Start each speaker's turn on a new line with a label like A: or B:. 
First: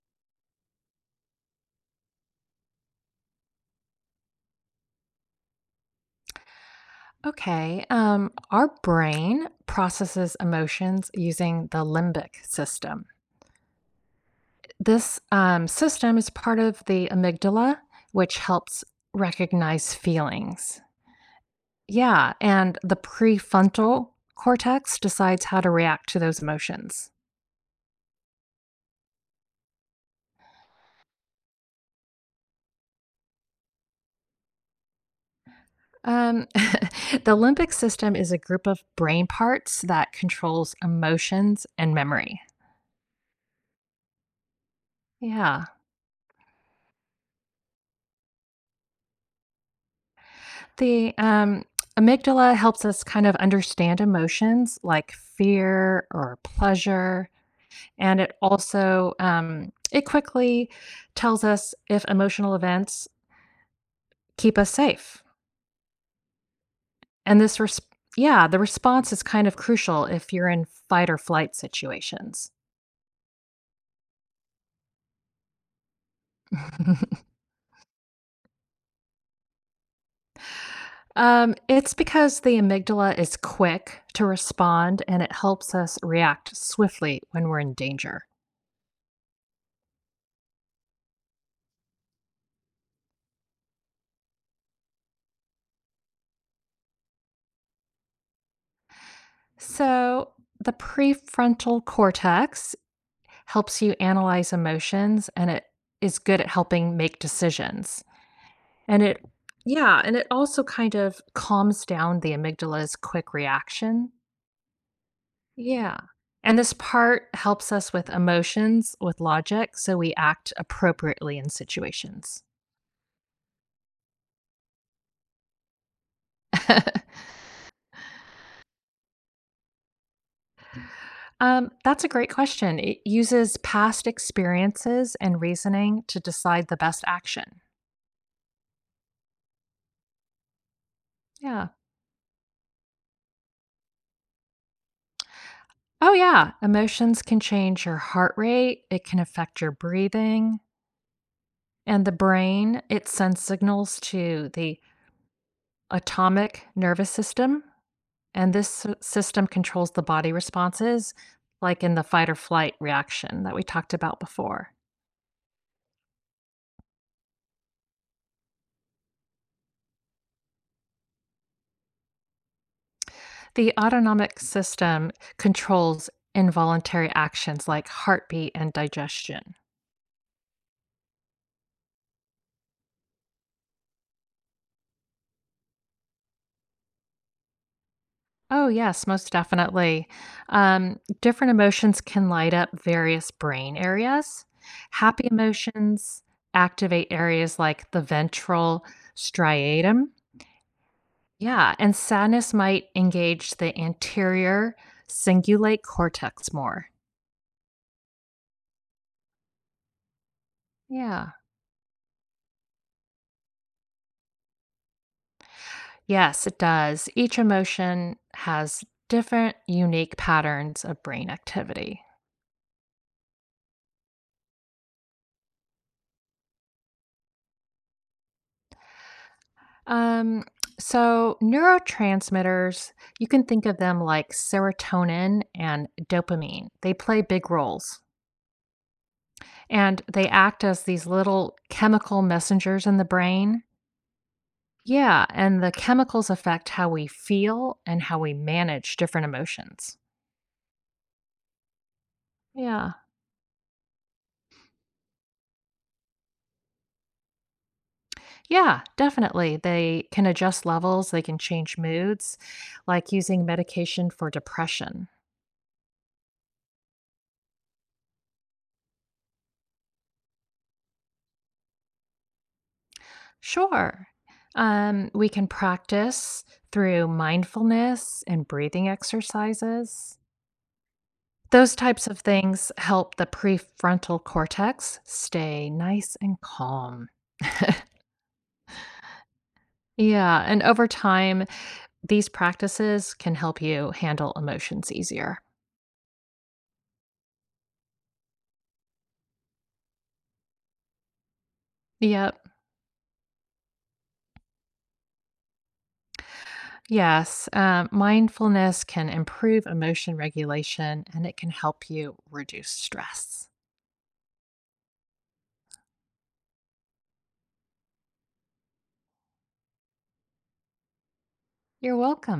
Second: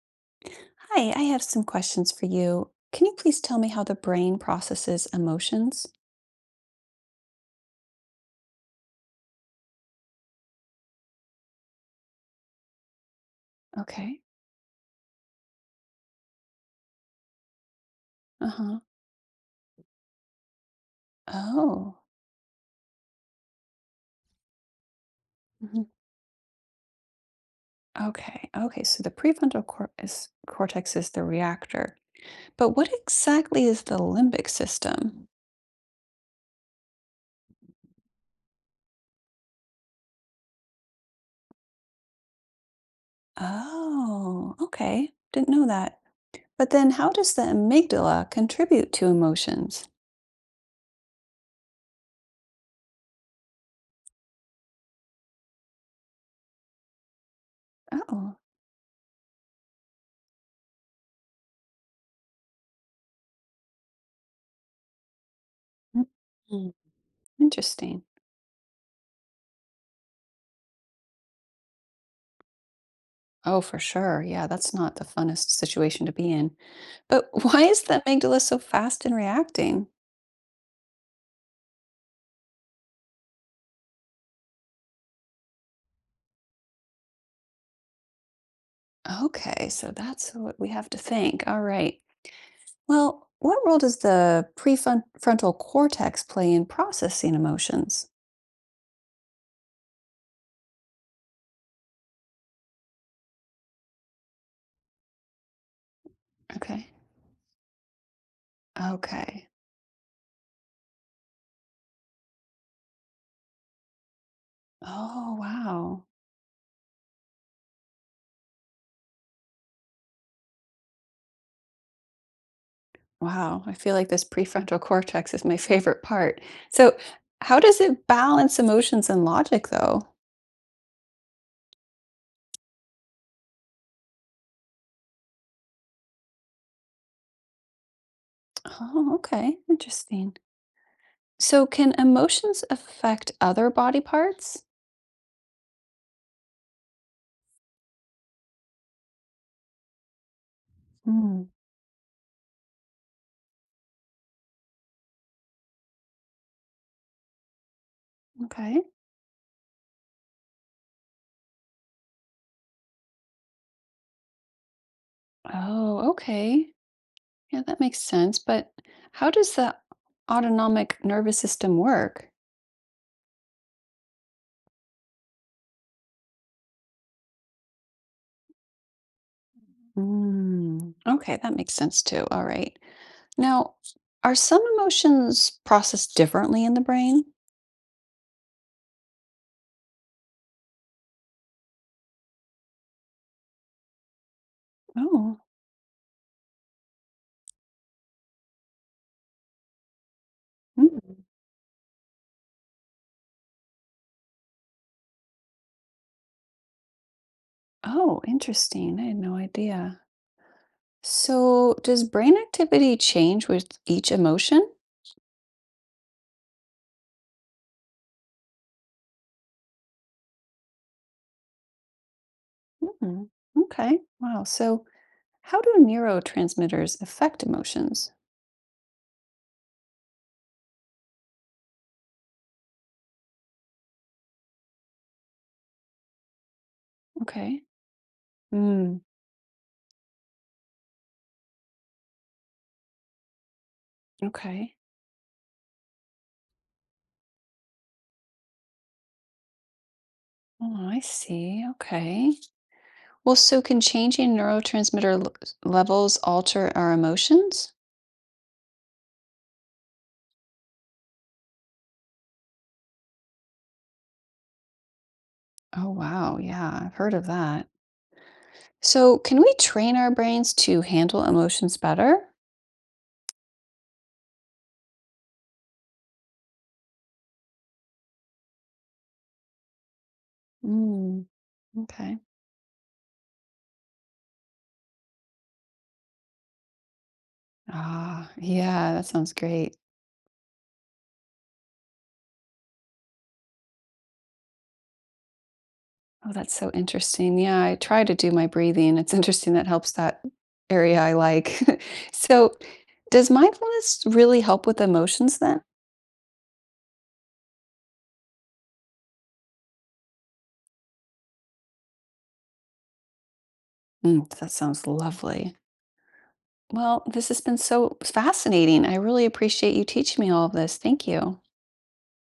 A: Hi, I have some questions for you. Can you please tell me how the brain processes emotions?
B: Okay. Our brain processes emotions using the limbic system.
A: Okay.
B: This system is part of the amygdala, which
A: Uh huh.
B: helps recognize feelings.
A: Oh.
B: Yeah. And the prefrontal cortex decides how to
A: Mhm.
B: react to those emotions.
A: Okay. Okay. So the cortex is the reactor. But what exactly is the limbic system?
B: The limbic system is a group of brain parts that controls emotions and memory.
A: Oh, okay. Didn't
B: Yeah.
A: know that. But then how does the amygdala contribute to emotions?
B: The amygdala helps us kind of understand emotions like fear or pleasure, and it
A: Oh,
B: also it quickly tells us if emotional events keep us safe.
A: mm,
B: And
A: interesting.
B: yeah, the response is kind of crucial if you're in fight or flight situations.
A: Oh, for sure. Yeah, that's not the funnest situation to be in. But why is that amygdala so fast in reacting?
B: It's because the amygdala is quick to respond and it helps us react swiftly when we're in danger.
A: Okay, so that's what we have to think. All right. Well, what role does the prefrontal cortex play in processing emotions?
B: So, the prefrontal cortex helps you analyze emotions and it is good at
A: Okay.
B: helping make decisions. And it,
A: Okay.
B: yeah, and it also kind of calms down the amygdala's quick reaction.
A: Oh,
B: Yeah.
A: wow.
B: And this part helps us with emotions, with logic, so we act appropriately in situations.
A: Wow. I feel like this prefrontal cortex is my favorite part. So, how does it balance emotions and logic, though?
B: That's a great question. It uses past experiences and reasoning to decide the best action.
A: Oh, okay. Interesting. So,
B: Yeah.
A: can emotions affect other body parts?
B: Oh, yeah. Emotions can change your heart rate, it can affect your breathing,
A: Hmm.
B: and the brain, it sends signals to the atomic nervous system, and
A: Okay.
B: system controls the body responses, like in the fight or flight reaction that we talked about before.
A: Oh, okay. Yeah, that makes sense. But how does the autonomic nervous system work?
B: The autonomic system controls involuntary actions like heartbeat and digestion.
A: Mm, okay, that makes sense too. All right. Now, are some emotions processed differently in the brain?
B: Oh, yes, most definitely. Different emotions can light up various brain areas. Happy
A: Oh,
B: emotions activate areas like the ventral striatum.
A: mm.
B: Yeah, and sadness might engage the anterior cingulate cortex more.
A: Oh, interesting. I had no idea.
B: Yeah.
A: So, does brain activity change with each emotion?
B: Yes, it does. Each emotion has different unique patterns of brain activity.
A: Mm, okay. Wow. So, how do neurotransmitters affect emotions?
B: Um, so neurotransmitters, you can think of them like serotonin and dopamine. They play big
A: Okay.
B: roles
A: Mm,
B: and they act as these little chemical messengers in the brain.
A: okay.
B: Yeah, and the chemicals affect how we feel and how we manage different emotions.
A: Oh, I see. Okay.
B: Yeah.
A: Well, so can changing levels alter our emotions?
B: Yeah, definitely. They can adjust levels, they can change moods, like using medication for depression.
A: Oh, wow. Yeah, I've heard of that. So, can we train our brains to handle emotions better?
B: Sure. We can practice through mindfulness and breathing exercises.
A: Mm,
B: Those types of
A: okay.
B: things help the prefrontal cortex stay nice and calm.
A: Ah, yeah, that sounds great.
B: yeah. And over time, these practices can help you handle emotions easier.
A: Oh, that's so interesting. Yeah, I try to do my breathing. It's interesting that helps that area I like.
B: Yep.
A: So, does mindfulness really help with emotions then?
B: Yes. Mindfulness can improve emotion regulation and it can help you reduce stress.
A: Mm, that sounds lovely. Well, this has been so fascinating. I really appreciate you teaching me all of this. Thank you.
B: You're welcome.